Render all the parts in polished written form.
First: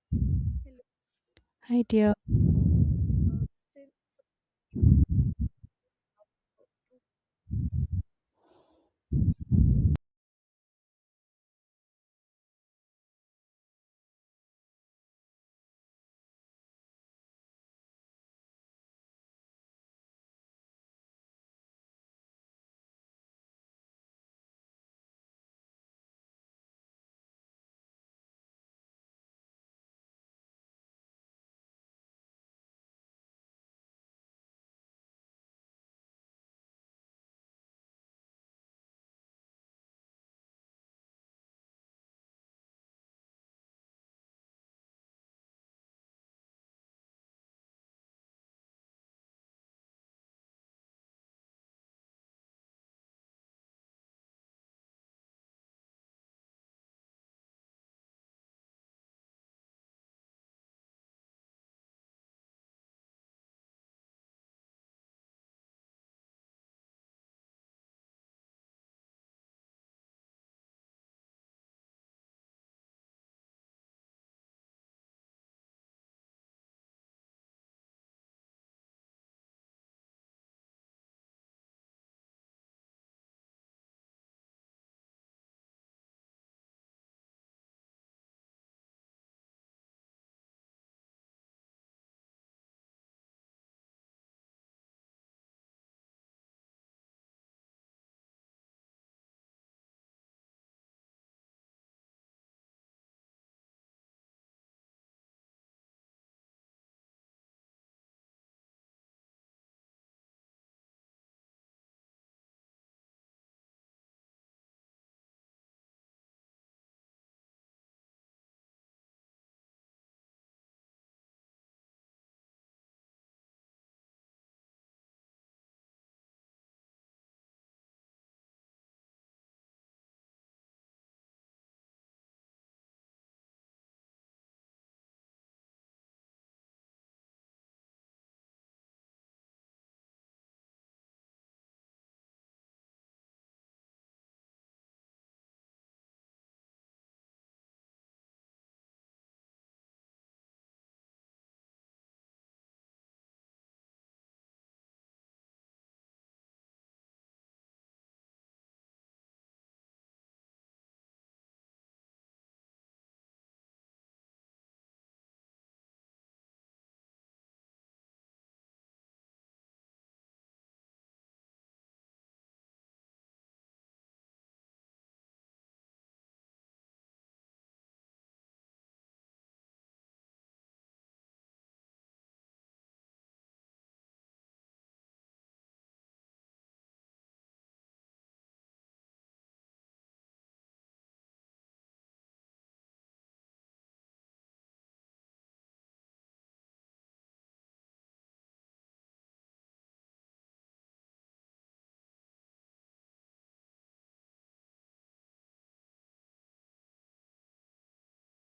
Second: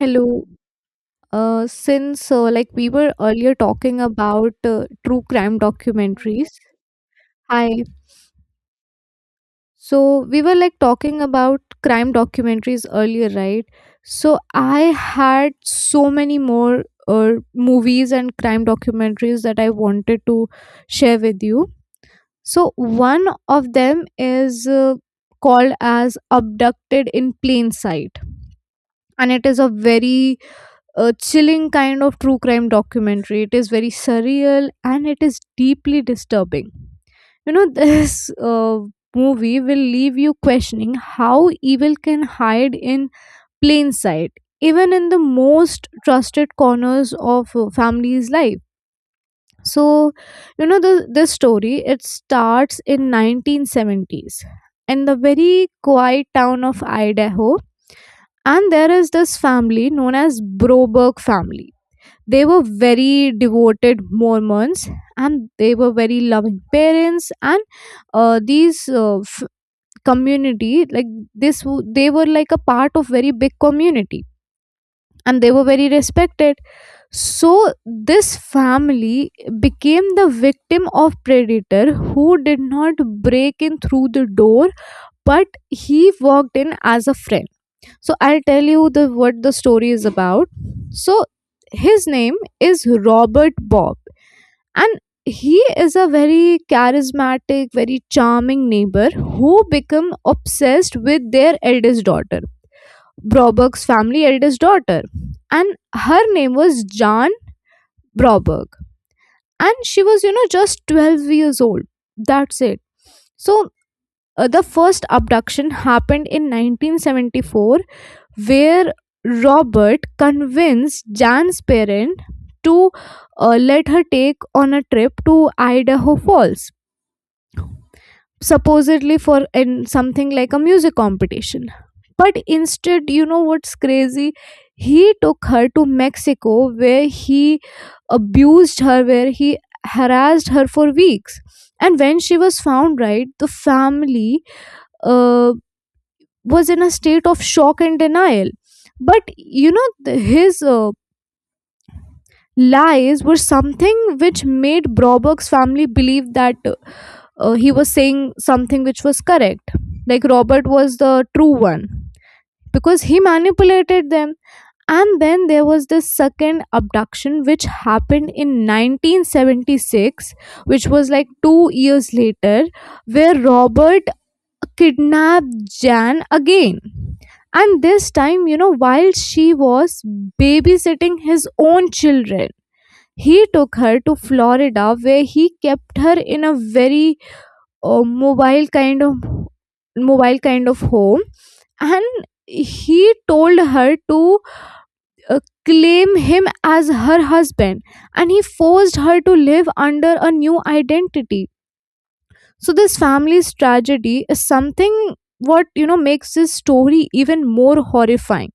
Hello. Hi, dear. Since we were earlier talking about true crime documentaries. Hi. So we were talking about crime documentaries earlier, right? So I had so many more movies and crime documentaries that I wanted to share with you. So one of them is called as Abducted in Plain Sight, and it is a chilling kind of true crime documentary. It is very surreal and it is deeply disturbing. You know, this movie will leave you questioning how evil can hide in plain sight, even in the most trusted corners of a family's life. So, you know, this story, it starts in 1970s in the very quiet town of Idaho. And there is this family known as Broberg family. They were very devoted Mormons, and they were very loving parents, and uh, these uh, f- community like they were like a part of very big community, and they were very respected. So this family became the victim of predator who did not break in through the door, but he walked in as a friend. So I'll tell you the what the story is about. So his name is Robert Bob. And he is a very charismatic, very charming neighbor who become obsessed with their eldest daughter, Broberg's family eldest daughter. And her name was Jan Broberg. And she was, you know, just 12 years old. That's it. So the first abduction happened in 1974, where Robert convinced Jan's parent to let her take on a trip to Idaho Falls, supposedly for in something like a music competition. But instead, you know what's crazy, he took her to Mexico, where he abused her, where he harassed her for weeks. And when she was found, right, the family uh, was in a state of shock and denial. But you know his lies were something which made Broberg's family believe that he was saying something which was correct. Like Robert was the true one because he manipulated them. And then there was this second abduction which happened in 1976, which was like 2 years later, where Robert kidnapped Jan again. And this time, you know, while she was babysitting his own children, he took her to Florida, where he kept her in a very uh, mobile kind of mobile kind of home. And he told her to uh, claim him as her husband, and he forced her to live under a new identity. So this family's tragedy is something what, you know, makes this story even more horrifying,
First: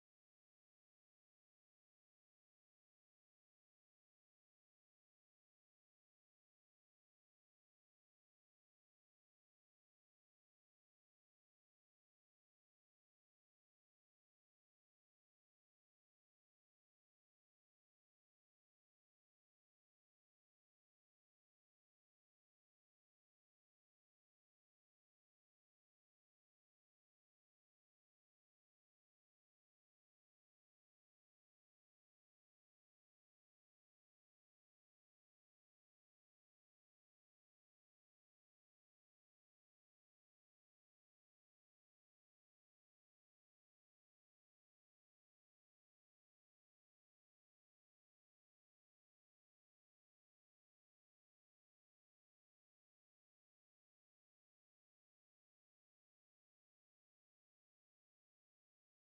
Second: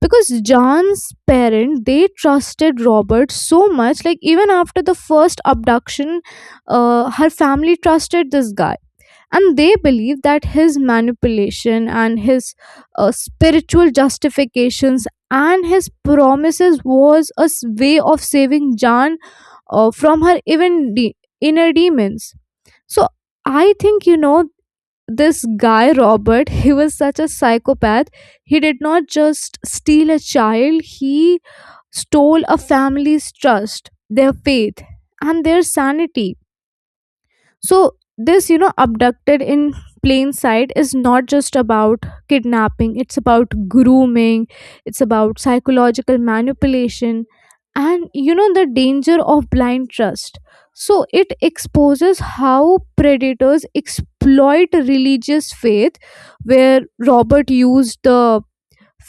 because John's parents they trusted Robert so much. Like even after the first abduction, her family trusted this guy, and they believe that his manipulation and his spiritual justifications and his promises was a way of saving Jan from her even inner demons. So I think, you know, this guy Robert. He was such a psychopath. He did not just steal a child. He stole a family's trust, their faith, and their sanity. So this, you know, Abducted in Plain Sight is not just about kidnapping. It's about grooming, it's about psychological manipulation, and you know the danger of blind trust. So it exposes how predators exploit religious faith, where Robert used the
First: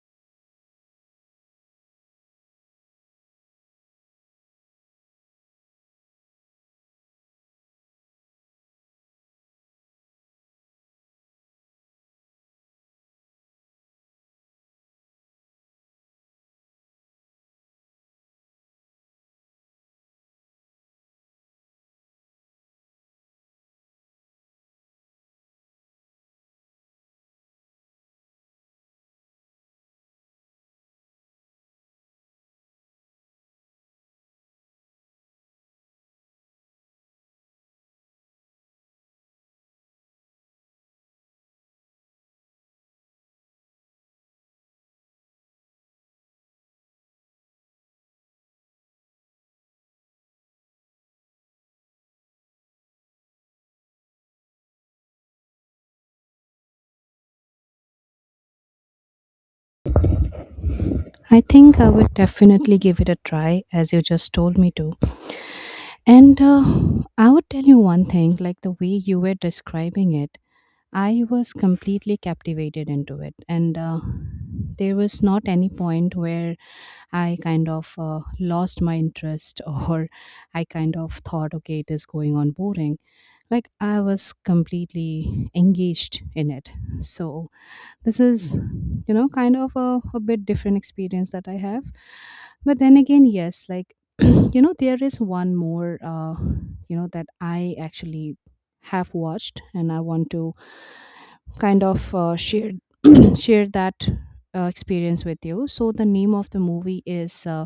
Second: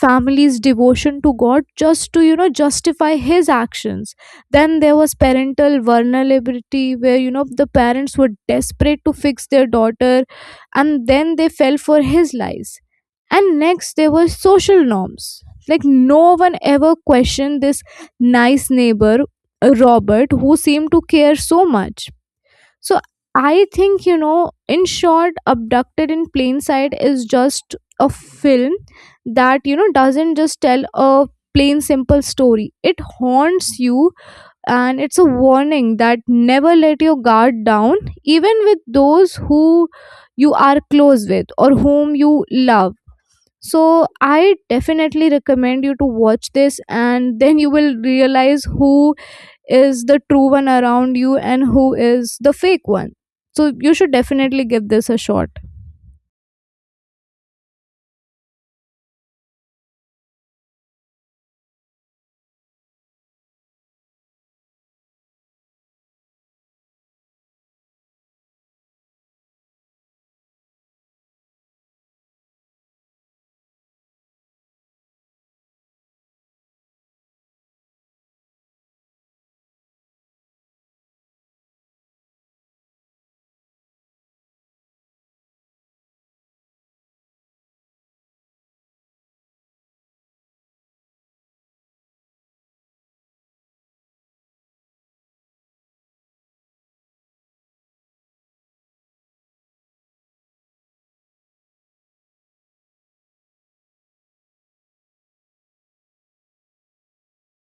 family's devotion to God just to, you know, justify his actions. Then there was parental vulnerability, where, you know, the parents were desperate to fix their daughter, and then they fell for his lies. And next there were social norms. Like no one ever questioned this nice neighbor, Robert, who seemed to care so much. So I think, you know, in short, Abducted in Plain Sight is just a film that, you know, doesn't just tell a plain simple story. It haunts you, and it's a warning that never let your guard down, even with those who you are close with or whom you love. So I definitely recommend you to watch this, and then you will realize who is the true one around you and who is the fake one. So you should definitely give this a shot. I think I would definitely give it a try as you just told me to. And I would tell you one thing, like the way you were describing it, I was completely captivated into it. And there was not any point where I kind of lost my interest or I kind of thought, okay, it is going on boring. Like I was completely engaged in it. So this is, you know, kind of a bit different experience that I have. But then again, yes, like you know there is one more that I actually have watched and I want to kind of share share that experience with you. So the name of the movie is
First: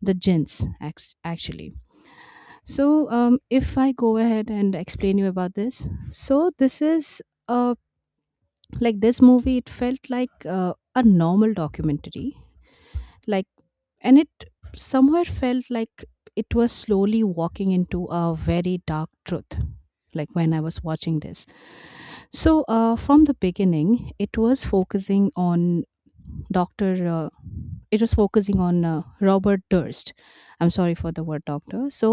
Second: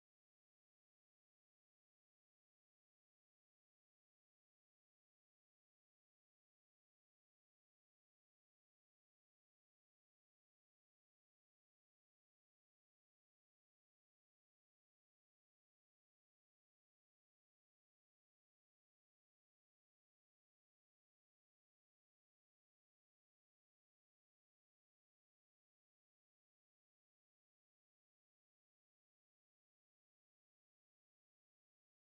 the Gins actually. So if I go ahead and explain you about this. So this is a, like this movie, it felt like a normal documentary, like, and it somewhere felt like it was slowly walking into a very dark truth, like when I was watching this. So from the beginning it was focusing on dr uh, it was focusing on Robert Durst. I'm sorry for the word doctor. So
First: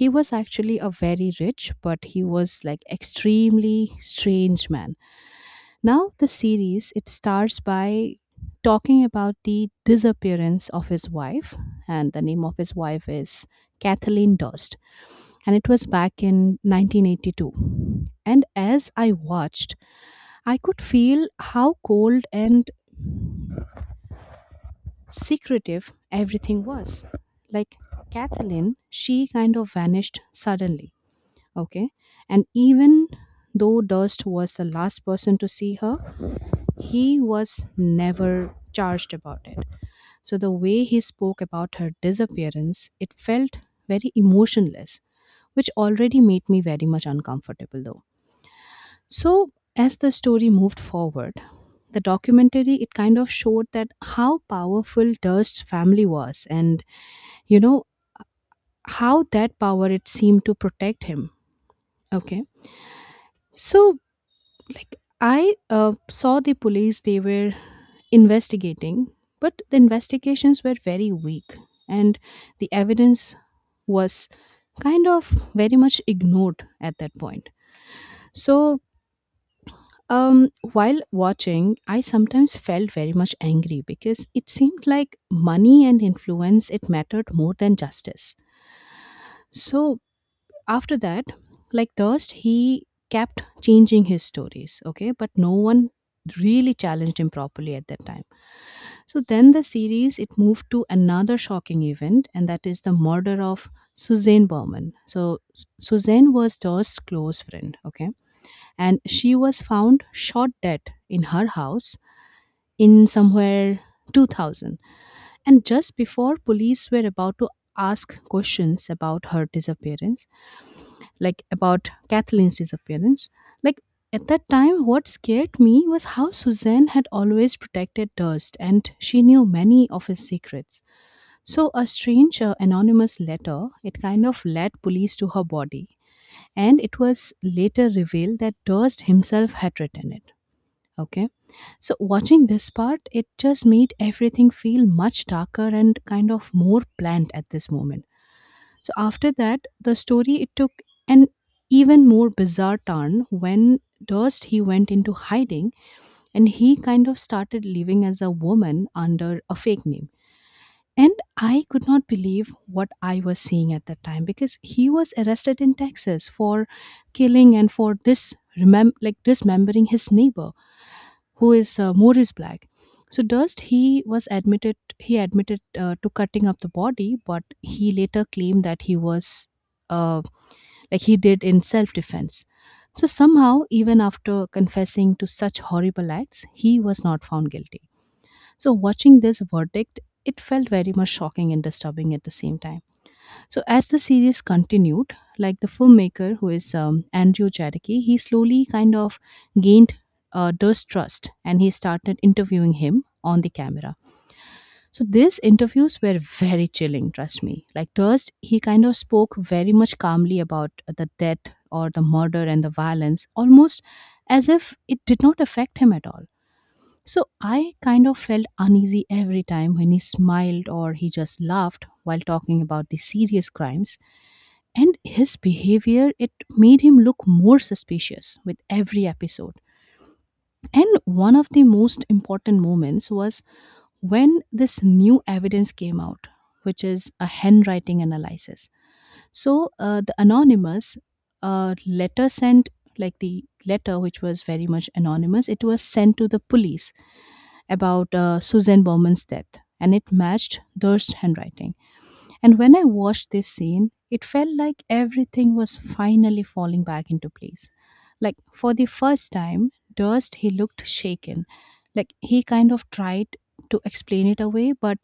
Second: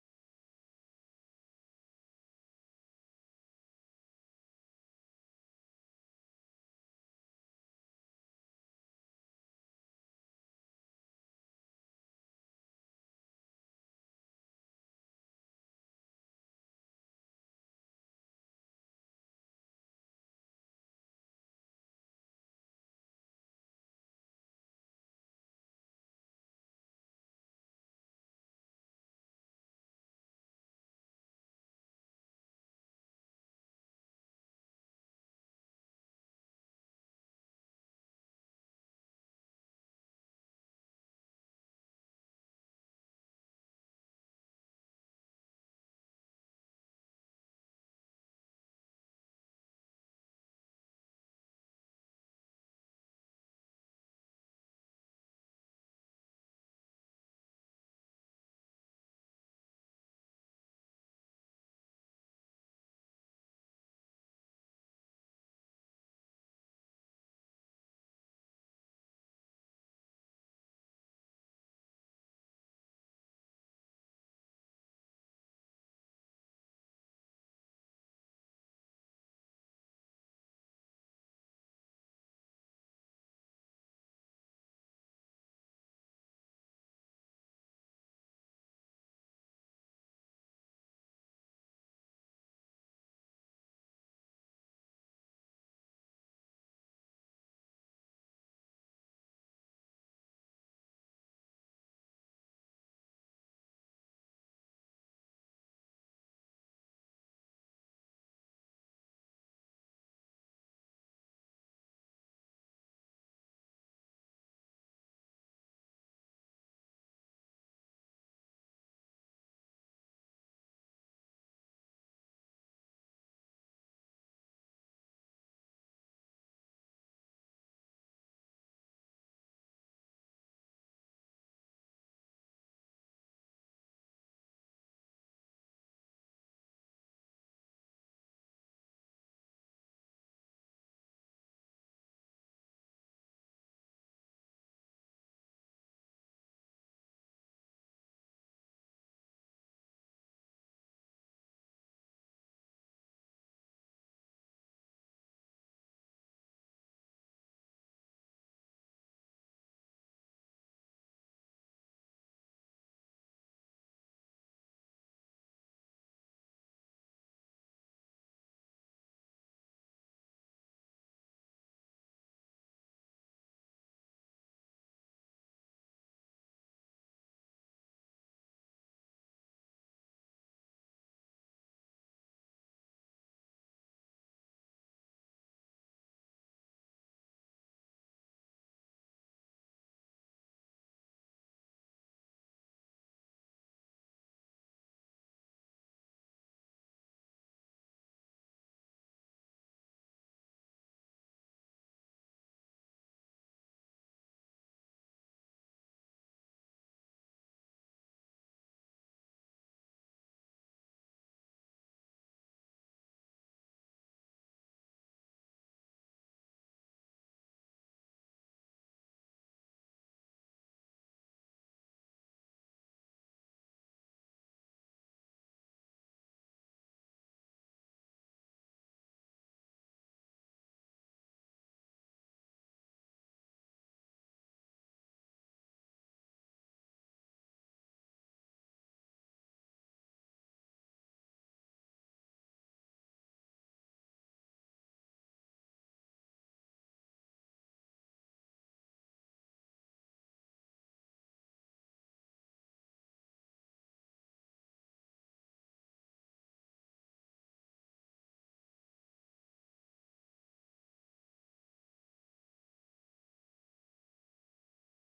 he was actually a very rich but he was like extremely strange man. Now the series, it stars by talking about the disappearance of his wife, and the name of his wife is Kathleen Durst, and it was back in 1982. And as I watched, I could feel how cold and secretive everything was. Like Kathleen, she kind of vanished suddenly, okay? And even though Durst was the last person to see her, he was never charged about it. So the way he spoke about her disappearance, it felt very emotionless, which already made me very much uncomfortable though. So as the story moved forward, the documentary, it kind of showed that how powerful Durst's family was, and, you know, how that power, it seemed to protect him. Okay. So like I uh, saw the police, they were investigating, but the investigations were very weak and the evidence was kind of very much ignored at that point. So um, while watching, I sometimes felt very much angry because it seemed like money and influence, it mattered more than justice. So after that, like Thirst, he kept changing his stories, okay, but no one really challenged him properly at that time. So then the series, it moved to another shocking event, and that is the murder of Suzanne Berman. So Suzanne was Thirst's close friend, okay, and she was found shot dead in her house in somewhere 2000, and just before police were about to ask questions about her disappearance, like about Kathleen's disappearance. Like at that time, what scared me was how Suzanne had always protected Durst and she knew many of his secrets. So a strange anonymous letter, it kind of led police to her body, and it was later revealed that Durst himself had written it. Okay. So watching this part, it just made everything feel much darker and kind of more planned at this moment. So after that, the story, it took an even more bizarre turn when Durst, he went into hiding and he kind of started living as a woman under a fake name. And I could not believe what I was seeing at that time because he was arrested in Texas for killing and for like dismembering his neighbor, who is Morris Black. So Durst, he admitted to cutting up the body, but he later claimed that he was uh, like he did in self defense. So somehow, even after confessing to such horrible acts, he was not found guilty. So watching this verdict, it felt very much shocking and disturbing at the same time. So as the series continued, like the filmmaker, who is Andrew Jarecki, he slowly kind of gained distrust and he started interviewing him on the camera. So these interviews were very chilling, trust me. Like Durst, he kind of spoke very much calmly about the death or the murder and the violence, almost as if it did not affect him at all. So I kind of felt uneasy every time when he smiled or he just laughed while talking about the serious crimes, and his behavior, it made him look more suspicious with every episode. And one of the most important moments was when this new evidence came out, which is a handwriting analysis. So the anonymous letter sent, like the letter which was very much anonymous, it was sent to the police about Susan Bowman's death, and it matched Durst's handwriting. And when I watched this scene, it felt like everything was finally falling back into place. Like for the first time, Durst, he looked shaken. Like he kind of tried to explain it away, but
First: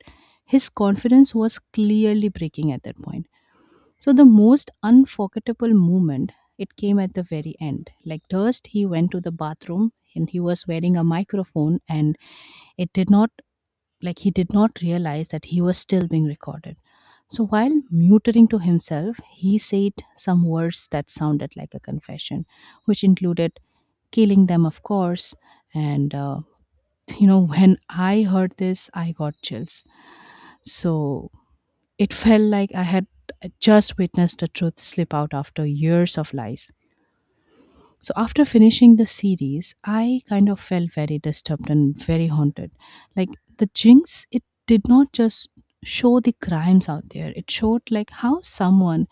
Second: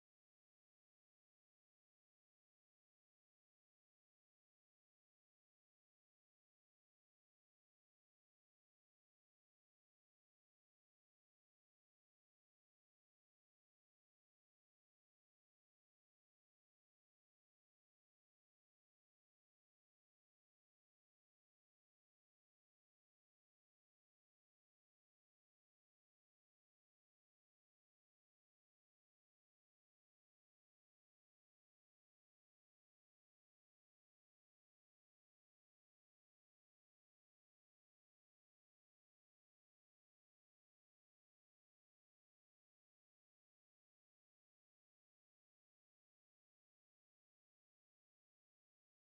his confidence was clearly breaking at that point. So the most unforgettable moment, it came at the very end. Like first, he went to the bathroom and he was wearing a microphone, and it did not like he did not realize that he was still being recorded. So while muttering to himself, he said some words that sounded like a confession, which included killing them, of course. And, uh, you know, when I heard this, I got chills. So it felt like I had just witnessed the truth slip out after years of lies. So after finishing the series, I kind of felt very disturbed and very haunted. Like the Jinx, it did not just show the crimes out there, it showed like how someone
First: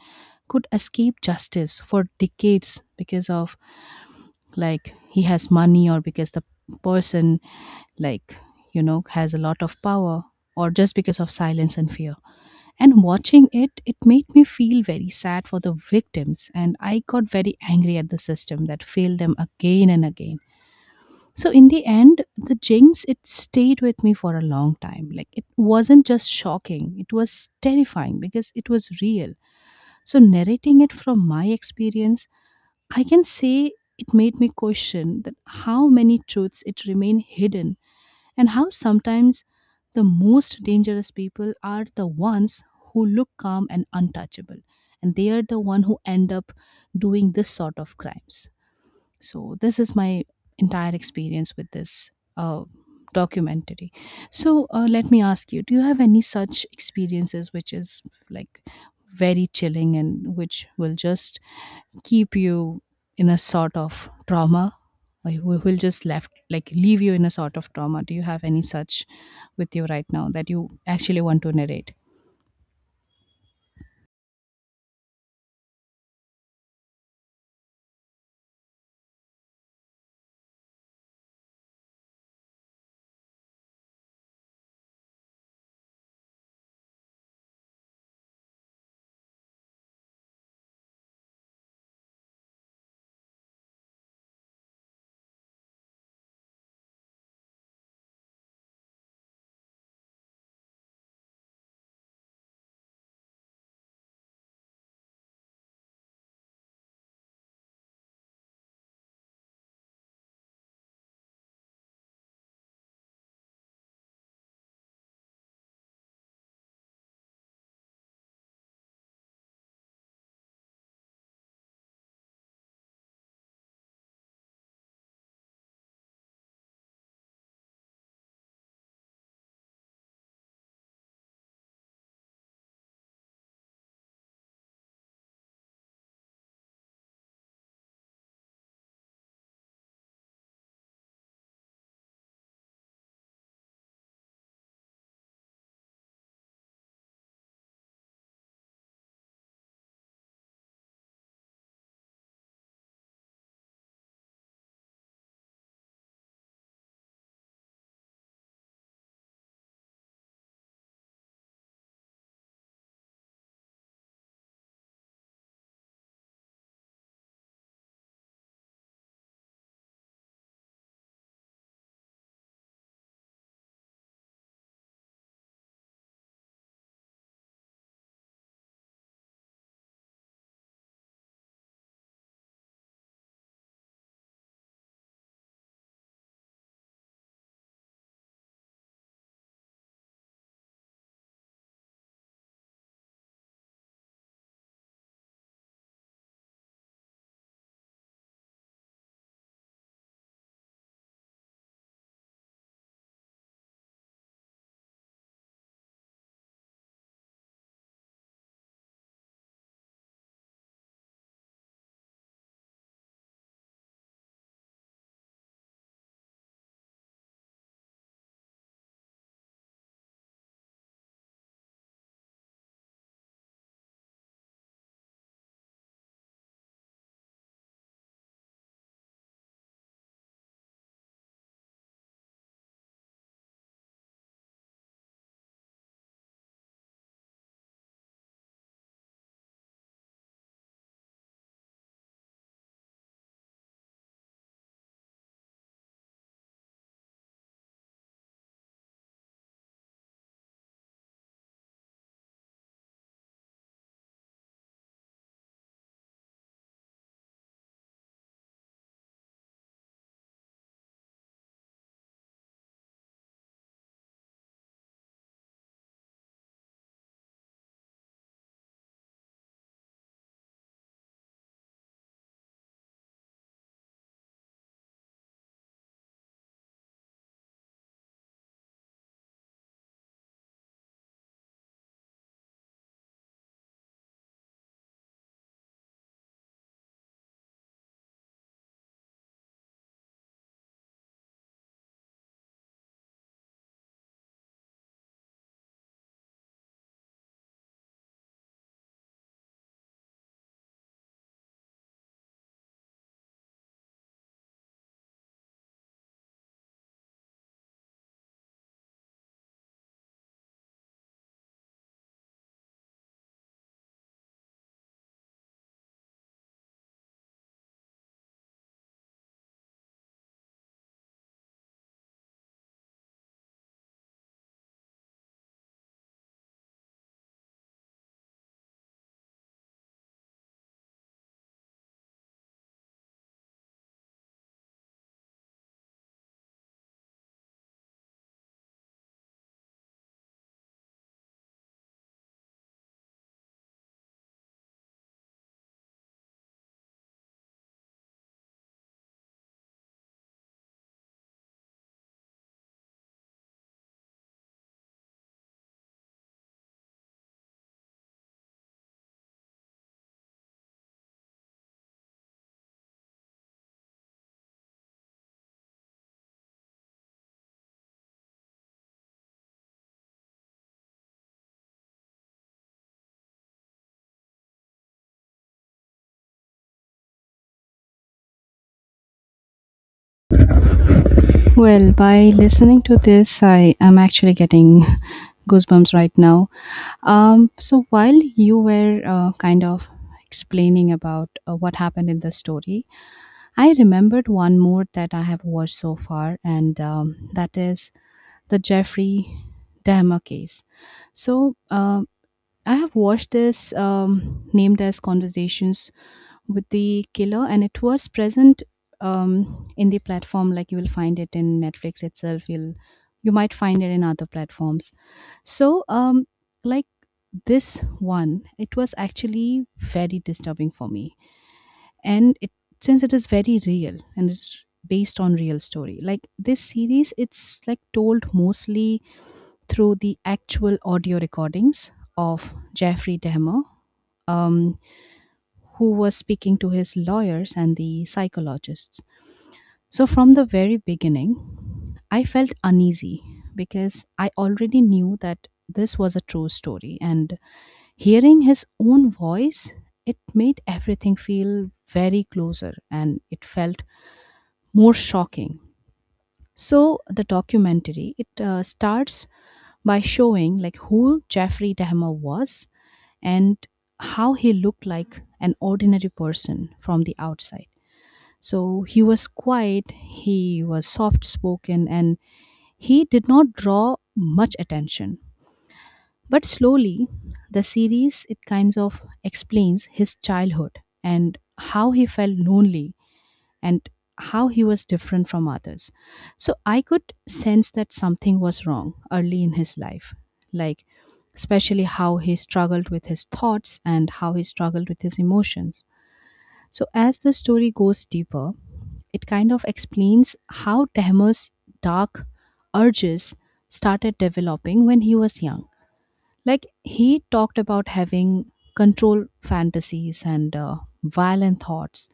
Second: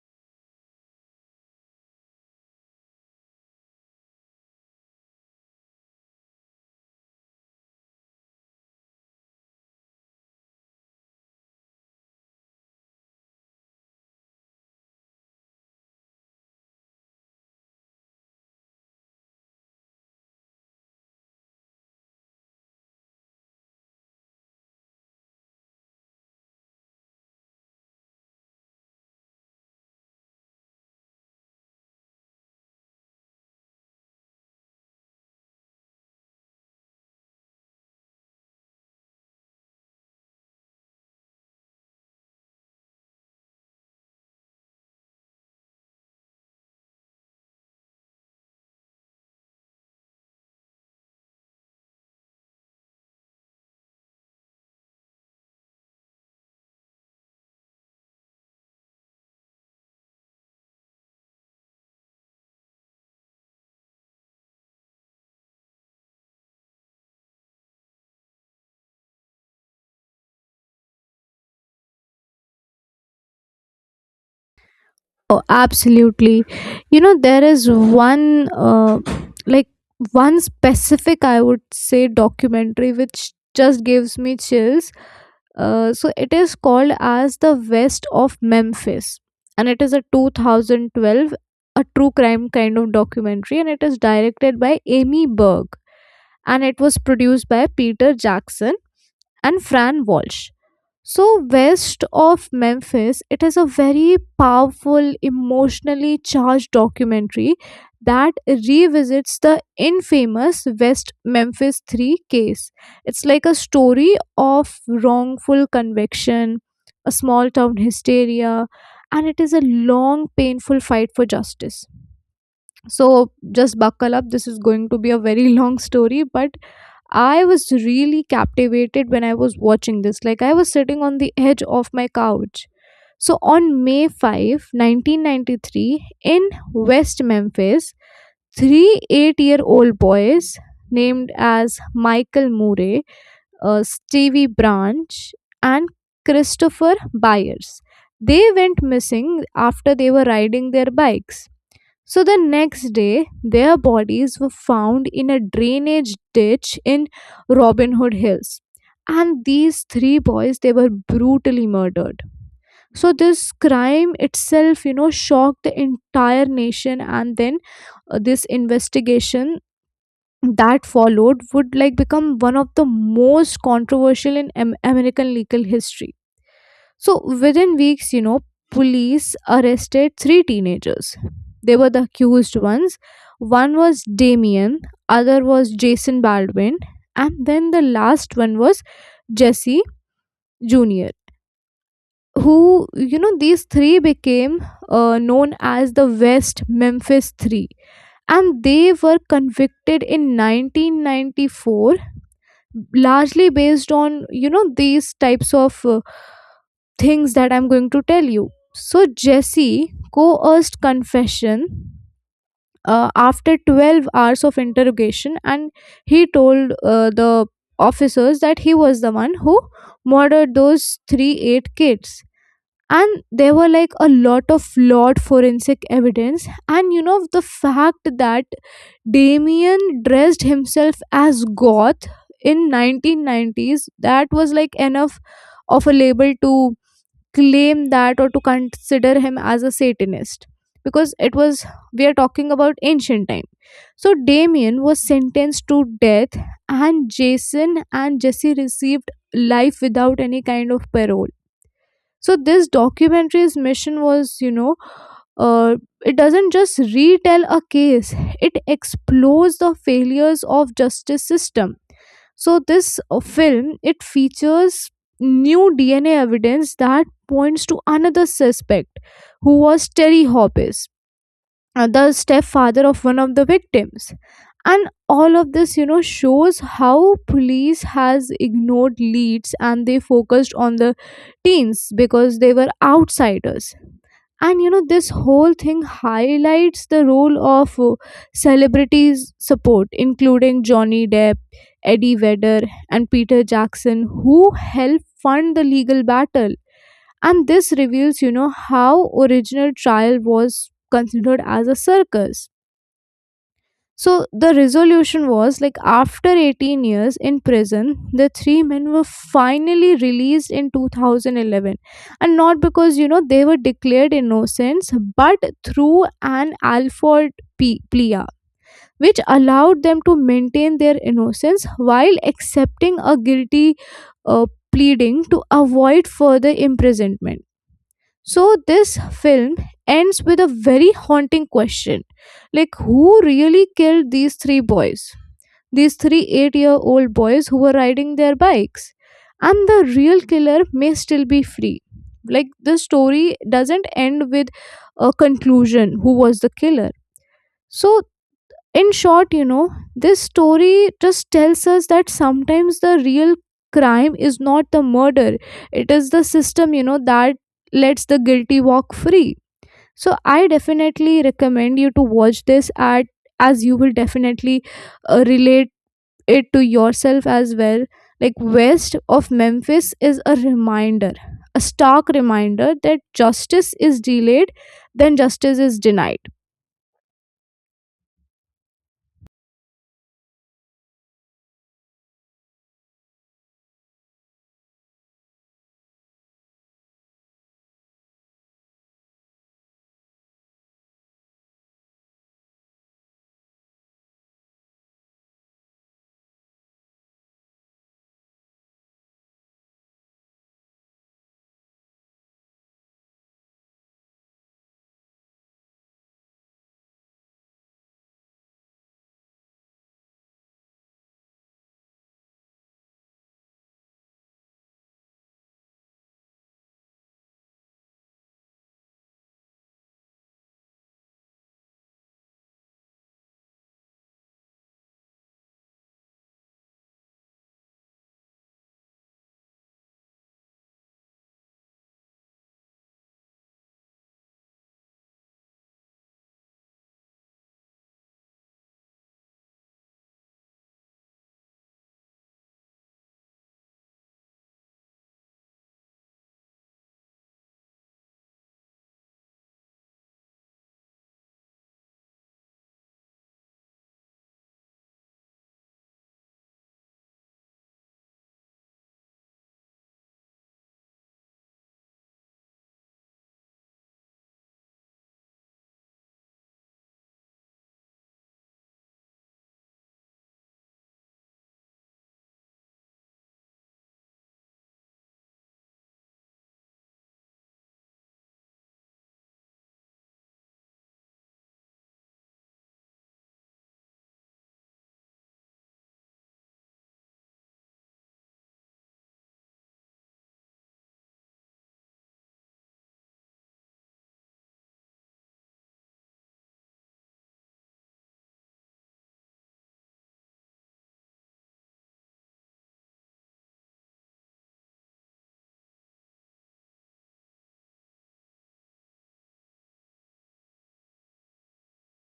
could escape justice for decades because of, like, he has money, or because the person, like, you know, has a lot of power, or just because of silence and fear. And watching it, it made me feel very sad for the victims, and I got very angry at the system that failed them again and again. So in the end, the Jinx, it stayed with me for a long time. Like, it wasn't just shocking, it was terrifying because it was real. So narrating it from my experience, I can say it made me question that how many truths it remain hidden, and how sometimes the most dangerous people are the ones who look calm and untouchable, and they are the one who end up doing this sort of crimes. So this is my entire experience with this uh, documentary. So let me ask you, do you have any such experiences which is, like, very chilling and which will just keep you in a sort of trauma, or you will just left, like leave you in a sort of trauma? Do you have any such with you right now that you actually want to narrate? Oh, absolutely. You know, there is like, one specific, I would say, documentary which just gives me chills. So it is called as The West of Memphis, and it is a 2012, a true crime kind of documentary, and it is directed by Amy Berg, and it was produced by Peter Jackson and Fran Walsh. So, West of Memphis, it is a very powerful, emotionally charged documentary that revisits the infamous West Memphis 3 case. It's like a story of wrongful conviction, a small town hysteria, and it is a long, painful fight for justice. So, just buckle up, this is going to be a very long story, but I was really captivated when I was watching this. Like, I was sitting on the edge of my couch. So, on May 5, 1993, in West Memphis, 3 8 year old boys named as Michael Murray, Stevie Branch, and Christopher Byers. They went missing after they were riding their bikes. So the next day, their bodies were found in a drainage ditch in Robin Hood Hills. And these three boys, they were brutally murdered. So this crime itself, you know, shocked the entire nation. And then this investigation that followed would like become one of the most controversial in American legal history. So within weeks, you know, police arrested three teenagers. They were the accused ones. One was Damien, other was Jason Baldwin, and then the last one was Jesse Jr. Who, you know, these three became known as the West Memphis Three, and they were convicted in 1994, largely based on, you know, these types of things that I'm going to tell you. So Jesse coerced confession after 12 hours of interrogation, and he told the officers that he was the one who murdered those 3 8 kids. And there were like a lot of flawed forensic evidence, and, you know, the fact that Damien dressed himself as goth in 1990s, that was like enough of a label to claim that or to consider him as a Satanist, because it was we are talking about ancient time. So Damien was sentenced to death, and Jason and Jesse received life without any kind of parole. So this documentary's mission was, you know, uh, it doesn't just retell a case; it explores the failures of justice system. So this film, it features new DNA evidence that points to another suspect, who was Terry Hoppes, the stepfather of one of the victims. And all of this, you know, shows how police has ignored leads and they focused on the teens because they were outsiders. And you know this whole thing highlights the role of celebrities support, including Johnny Depp, Eddie Vedder, and Peter Jackson, who helped fund the legal battle. And this reveals, you know, how original trial was considered as a circus. So the resolution was like after 18 years in prison, the three men were finally released in 2011. And not because, you know, they were declared innocents, but through an Alford plea, which allowed them to maintain their innocence while accepting a guilty uh, pleading to avoid further imprisonment. So this film ends with a very haunting question, like who really killed these three boys, these three 8-year-old boys who were riding their bikes? And the real killer may still be free. Like the story doesn't end with a conclusion who was the killer. So in short, you know, this story just tells us that sometimes the real crime is not the murder, it is the system, you know, that lets the guilty walk free. So I definitely recommend you to watch this at, as you will definitely relate it to yourself as well. Like West of Memphis is a reminder, a stark reminder that justice is delayed, then justice is denied. Well, by listening to this, I am actually getting goosebumps right now. So while you were kind of explaining about what happened in the story, I remembered one more that I have watched so far, and that is the Jeffrey Dahmer case. So I have watched this, named as Conversations with the Killer, and it was present in the platform. Like you will find it in Netflix itself. You might find it in other platforms. So, like this one, it was actually very disturbing for me, and it, since it is very real and it's based on real story. Like this series, it's like told mostly through the actual audio recordings of Jeffrey Dahmer, um, who was speaking to his lawyers and the psychologists. So from the very beginning, I felt uneasy because I already knew that this was a true story. And hearing his own voice, it made everything feel very closer, and it felt more shocking. So the documentary, it starts by showing like who Jeffrey Dahmer was and how he looked like an ordinary person from the outside. So he was quiet, he was soft spoken, and he did not draw much attention. But slowly, the series, it kinds of explains his childhood and how he felt lonely and how he was different from others. So I could sense that something was wrong early in his life, like especially how he struggled with his thoughts and how he struggled with his emotions. So as the story goes deeper, it kind of explains how Dahmer's dark urges started developing when he was young. Like he talked about having control fantasies and violent thoughts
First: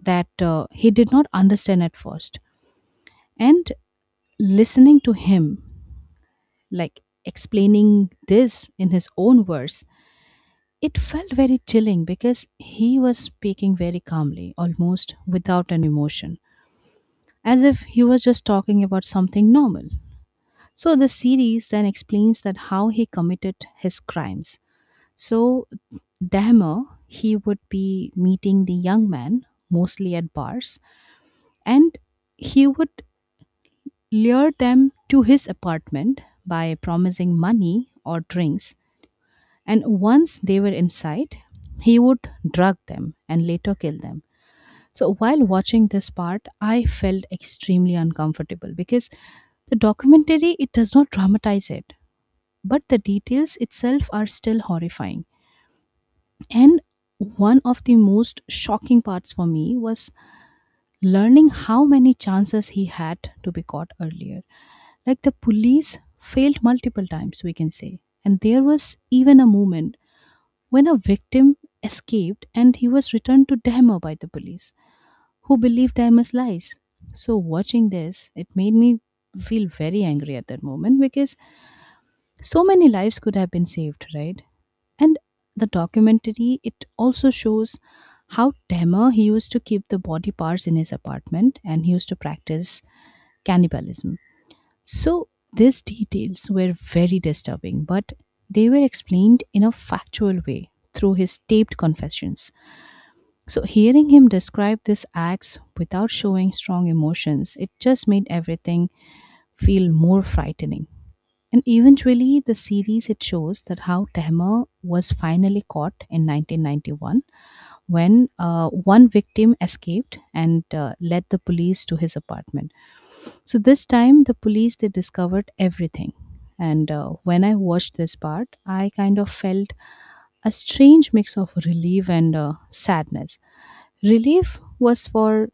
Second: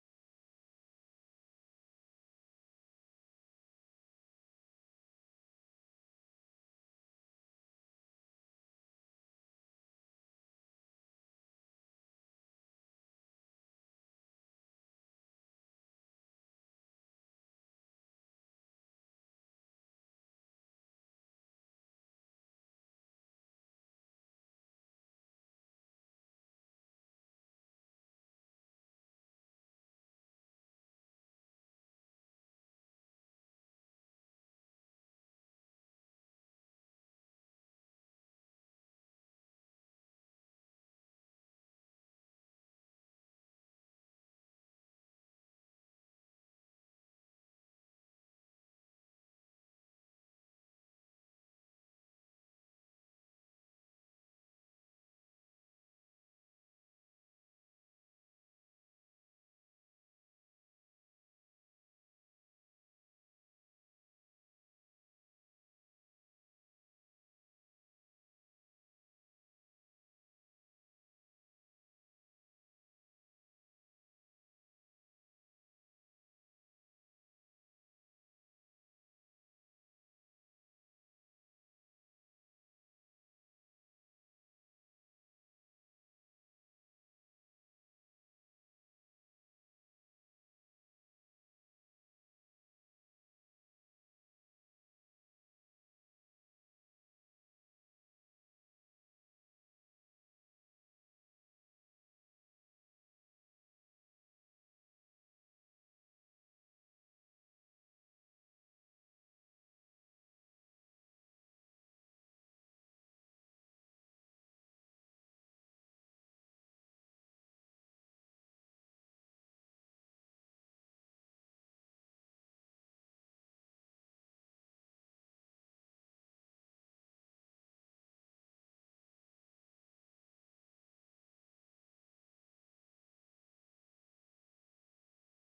that he did not understand at first. And listening to him, like explaining this in his own words, it felt very chilling because he was speaking very calmly, almost without an emotion, as if he was just talking about something normal. So the series then explains that how he committed his crimes. So Dahmer, he would be meeting the young man mostly at bars, and he would lure them to his apartment by promising money or drinks, and once they were inside, he would drug them and later kill them. So while watching this part, I felt extremely uncomfortable because the documentary it does not dramatize it, but the details itself are still horrifying. And one of the most shocking parts for me was learning how many chances he had to be caught earlier. Like the police failed multiple times, we can say. And there was even a moment when a victim escaped and he was returned to Dahmer by the police, who believed Dahmer's lies. So, watching this, it made me feel very angry at that moment because so many lives could have been saved, right? And the documentary, it also shows how Dahmer, he used to keep the body parts in his apartment and he used to practice cannibalism. So these details were very disturbing, but they were explained in a factual way through his taped confessions. So hearing him describe these acts without showing strong emotions, it just made everything feel more frightening. And eventually the series it shows that how Tehma was finally caught in 1991 when one victim escaped and led the police to his apartment. So this time, the police they discovered everything. And When I watched this part, I kind of felt a strange mix of relief and sadness. Relief was for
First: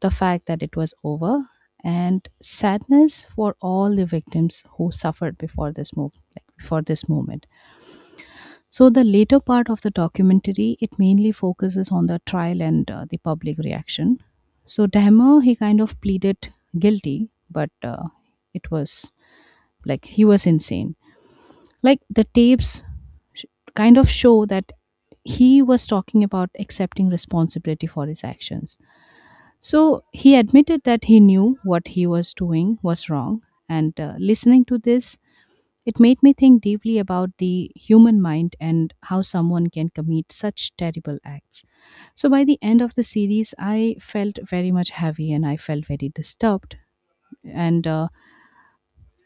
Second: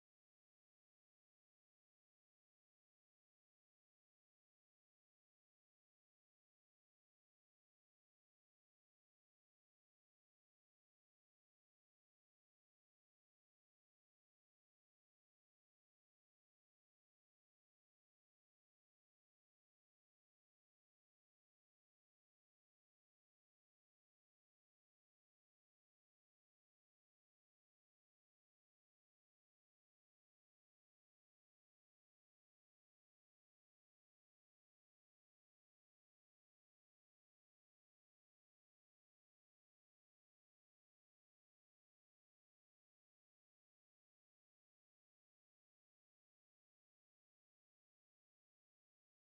the fact that it was over, and sadness for all the victims who suffered before this move, like before this moment. So the later part of the documentary it mainly focuses on the trial and the public reaction. So Dahmer he kind of pleaded guilty, but it was like he was insane. Like the tapes sh- kind of show that he was talking about accepting responsibility for his actions. So he admitted that he knew what he was doing was wrong. And Listening to this, it made me think deeply about the human mind and how someone can commit such terrible acts. So by the end of the series, I felt very much heavy and I felt very disturbed. And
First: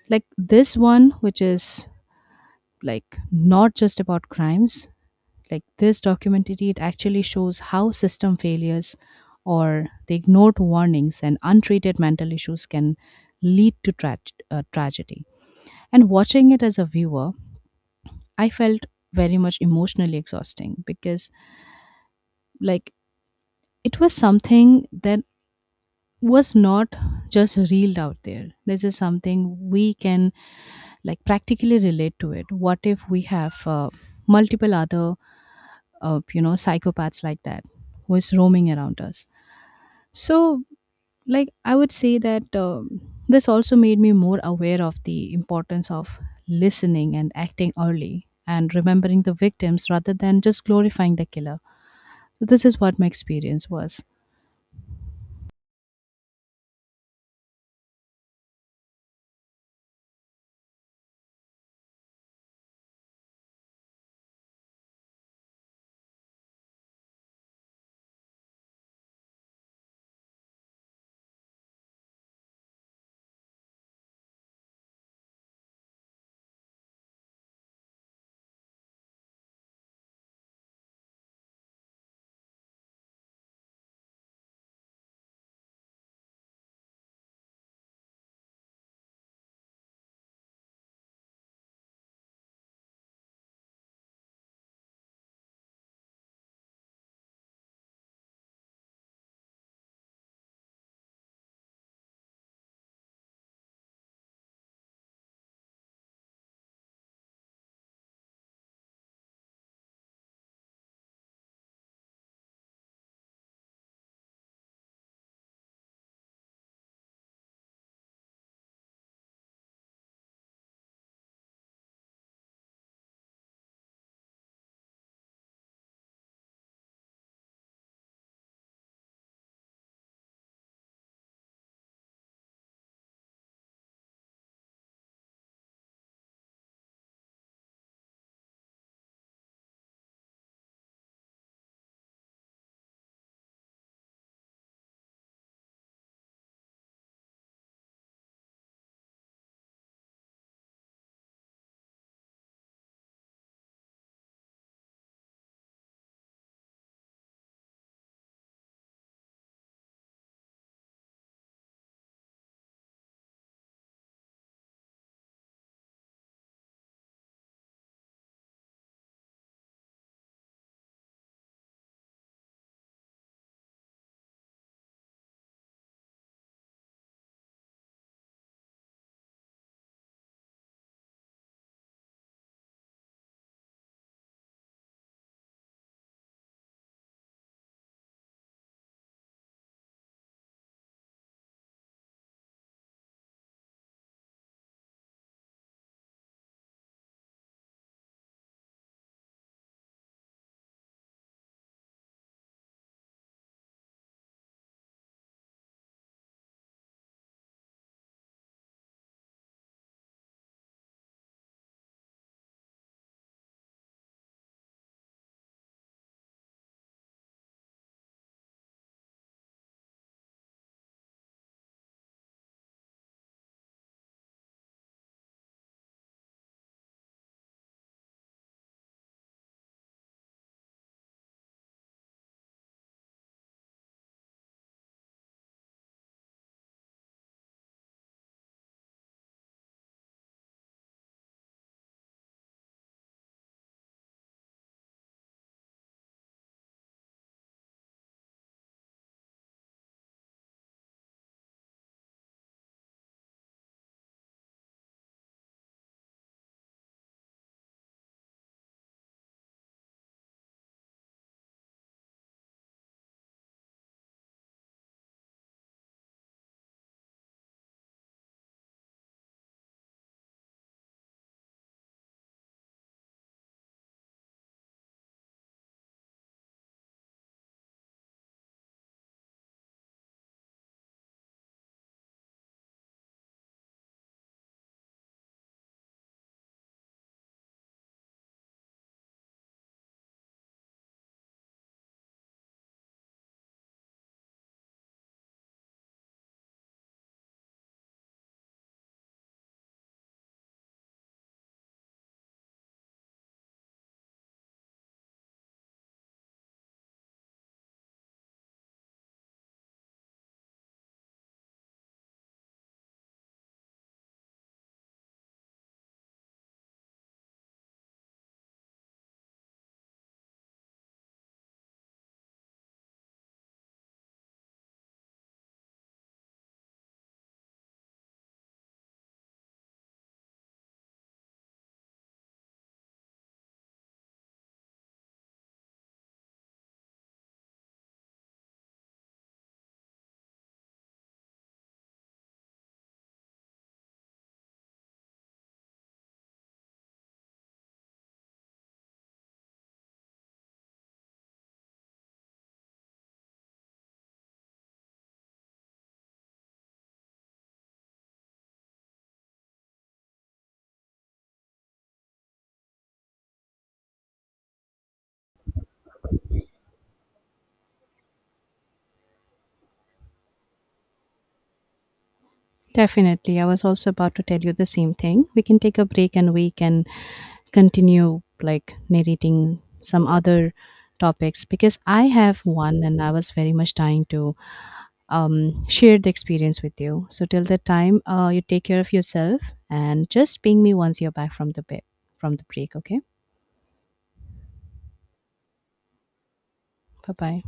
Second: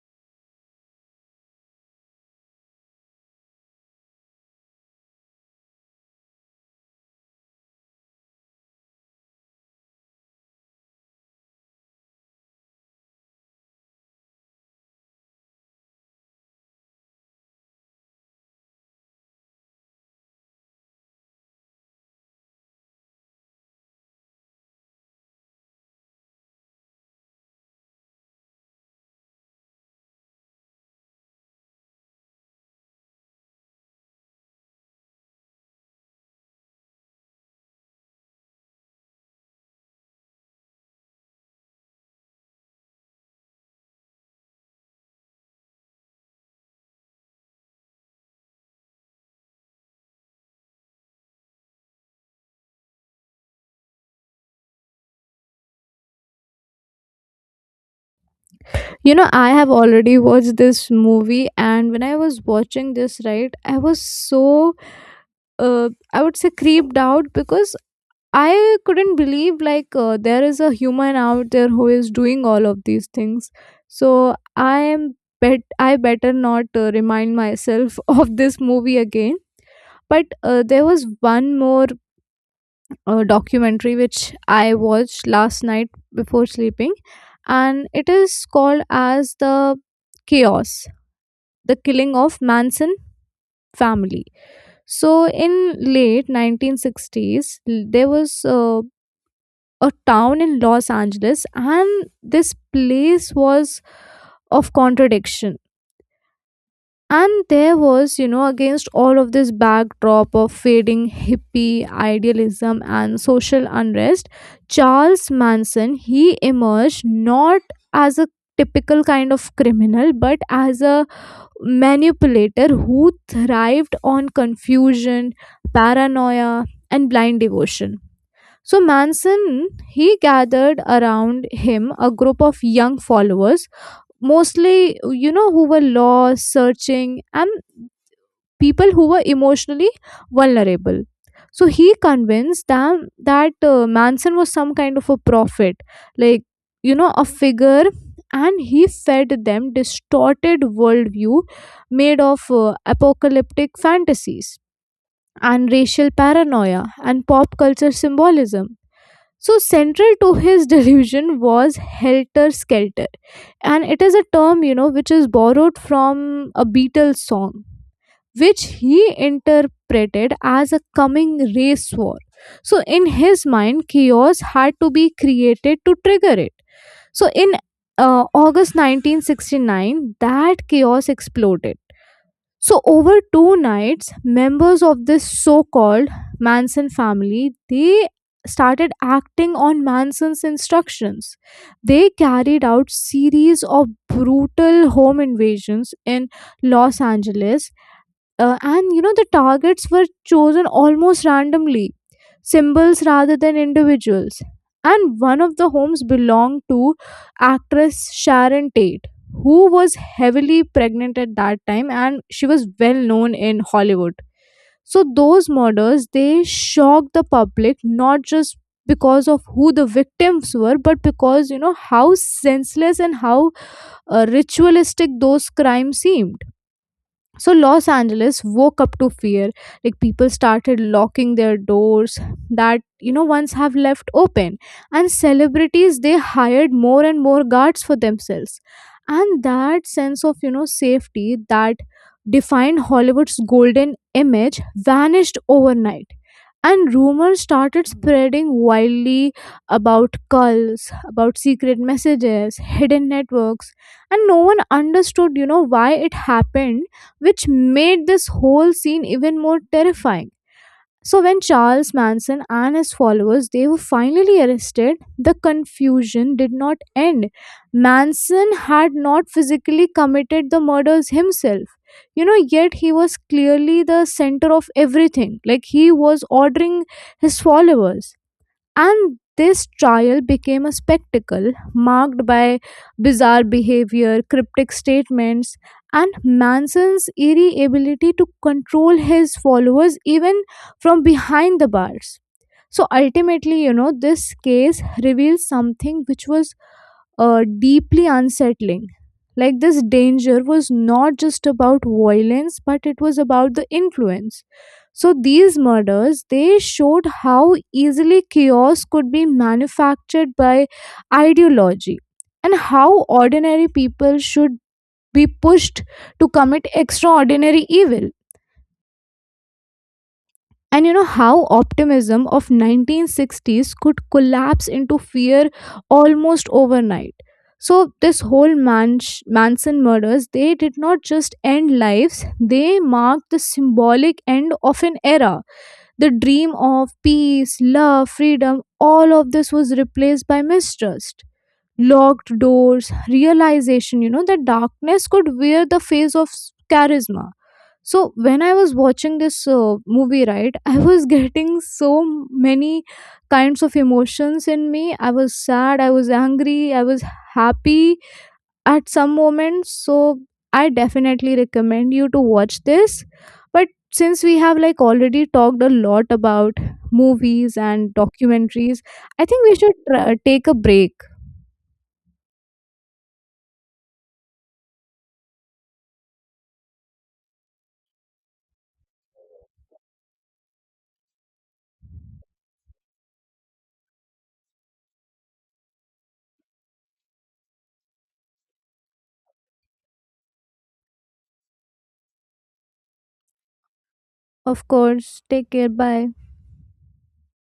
like This one, which is like not just about crimes, like this documentary it actually shows how system failures or the ignored warnings and untreated mental issues can lead to tragedy. And watching it as a viewer, I felt very much emotionally exhausting because like it was something that was not just reeled out there. This is something we can like practically relate to it. What if we have multiple other, you know, psychopaths like that who is roaming around us? So, like, I would say that this also made me more aware of the importance of listening and acting early and remembering the victims rather than just glorifying the killer. So, this is what my experience was. You know, I have already watched this movie, and when I was watching this, right, I was so I would say creeped out, because I couldn't believe like there is a human out there who is doing all of these things. So I am bet I better not remind myself of this movie again. But there was one more documentary which I watched last night before sleeping, and it is called as the Chaos: The Killing of Manson Family. So in late 1960s, there was a town in Los Angeles, and this place was of contradiction. And there was, against all of this backdrop of fading hippie idealism and social unrest, Charles Manson he emerged not as a typical kind of criminal but as a manipulator who thrived on confusion, paranoia, and blind devotion. So Manson, he gathered around him a group of young followers, mostly, who were lost, searching, and people who were emotionally vulnerable. So he convinced them that Manson was some kind of a prophet, like, a figure, and he fed them distorted worldview made of apocalyptic fantasies and racial paranoia and pop culture symbolism. So, central to his delusion was Helter Skelter, and it is a term which is borrowed from a Beatles song, which he interpreted as a coming race war. So, in his mind, chaos had to be created to trigger it. So, in August 1969, that chaos exploded. So over two nights, members of this so-called Manson family, they started acting on Manson's instructions. They carried out series of brutal home invasions in Los Angeles, and the targets were chosen almost randomly, symbols rather than individuals. And one of the homes belonged to actress Sharon Tate, who was heavily pregnant at that time and she was well known in Hollywood. So those murders they shocked the public, not just because of who the victims were, but because how senseless and how ritualistic those crimes seemed. So Los Angeles woke up to fear. Like people started locking their doors that once have left open, and celebrities they hired more and more guards for themselves. And that sense of safety that defined Hollywood's golden image vanished overnight. And rumors started spreading wildly about cults, about secret messages, hidden networks. And no one understood why it happened, which made this whole scene even more terrifying. So when Charles Manson and his followers they were finally arrested, the confusion did not end. Manson had not physically committed the murders himself. Yet he was clearly the center of everything. Like he was ordering his followers. And this trial became a spectacle marked by bizarre behavior, cryptic statements, and Manson's eerie ability to control his followers even from behind the bars. So ultimately, this case reveals something which was deeply unsettling. Like this danger was not just about violence, but it was about the influence. So these murders they showed how easily chaos could be manufactured by ideology, and how ordinary people should be pushed to commit extraordinary evil. And how optimism of 1960s could collapse into fear almost overnight. So this whole Manson murders they did not just end lives, they marked the symbolic end of an era. The dream of peace, love, freedom, all of this was replaced by mistrust, locked doors, realization that darkness could wear the face of charisma. So when I was watching this movie, right, I was getting so many kinds of emotions in me. I was sad, I was angry, I was happy at some moments. So I definitely recommend you to watch this. But since we have like already talked a lot about movies and documentaries, I think we should take a break. Definitely. I was also about to tell you the same thing. We can take a break and we can continue like narrating some other topics because I have one and I was very much trying to share the experience with you. So till that time, you take care of yourself and just ping me once you're back from the bit from the break. Okay. Of course, take care. Bye. Bye bye.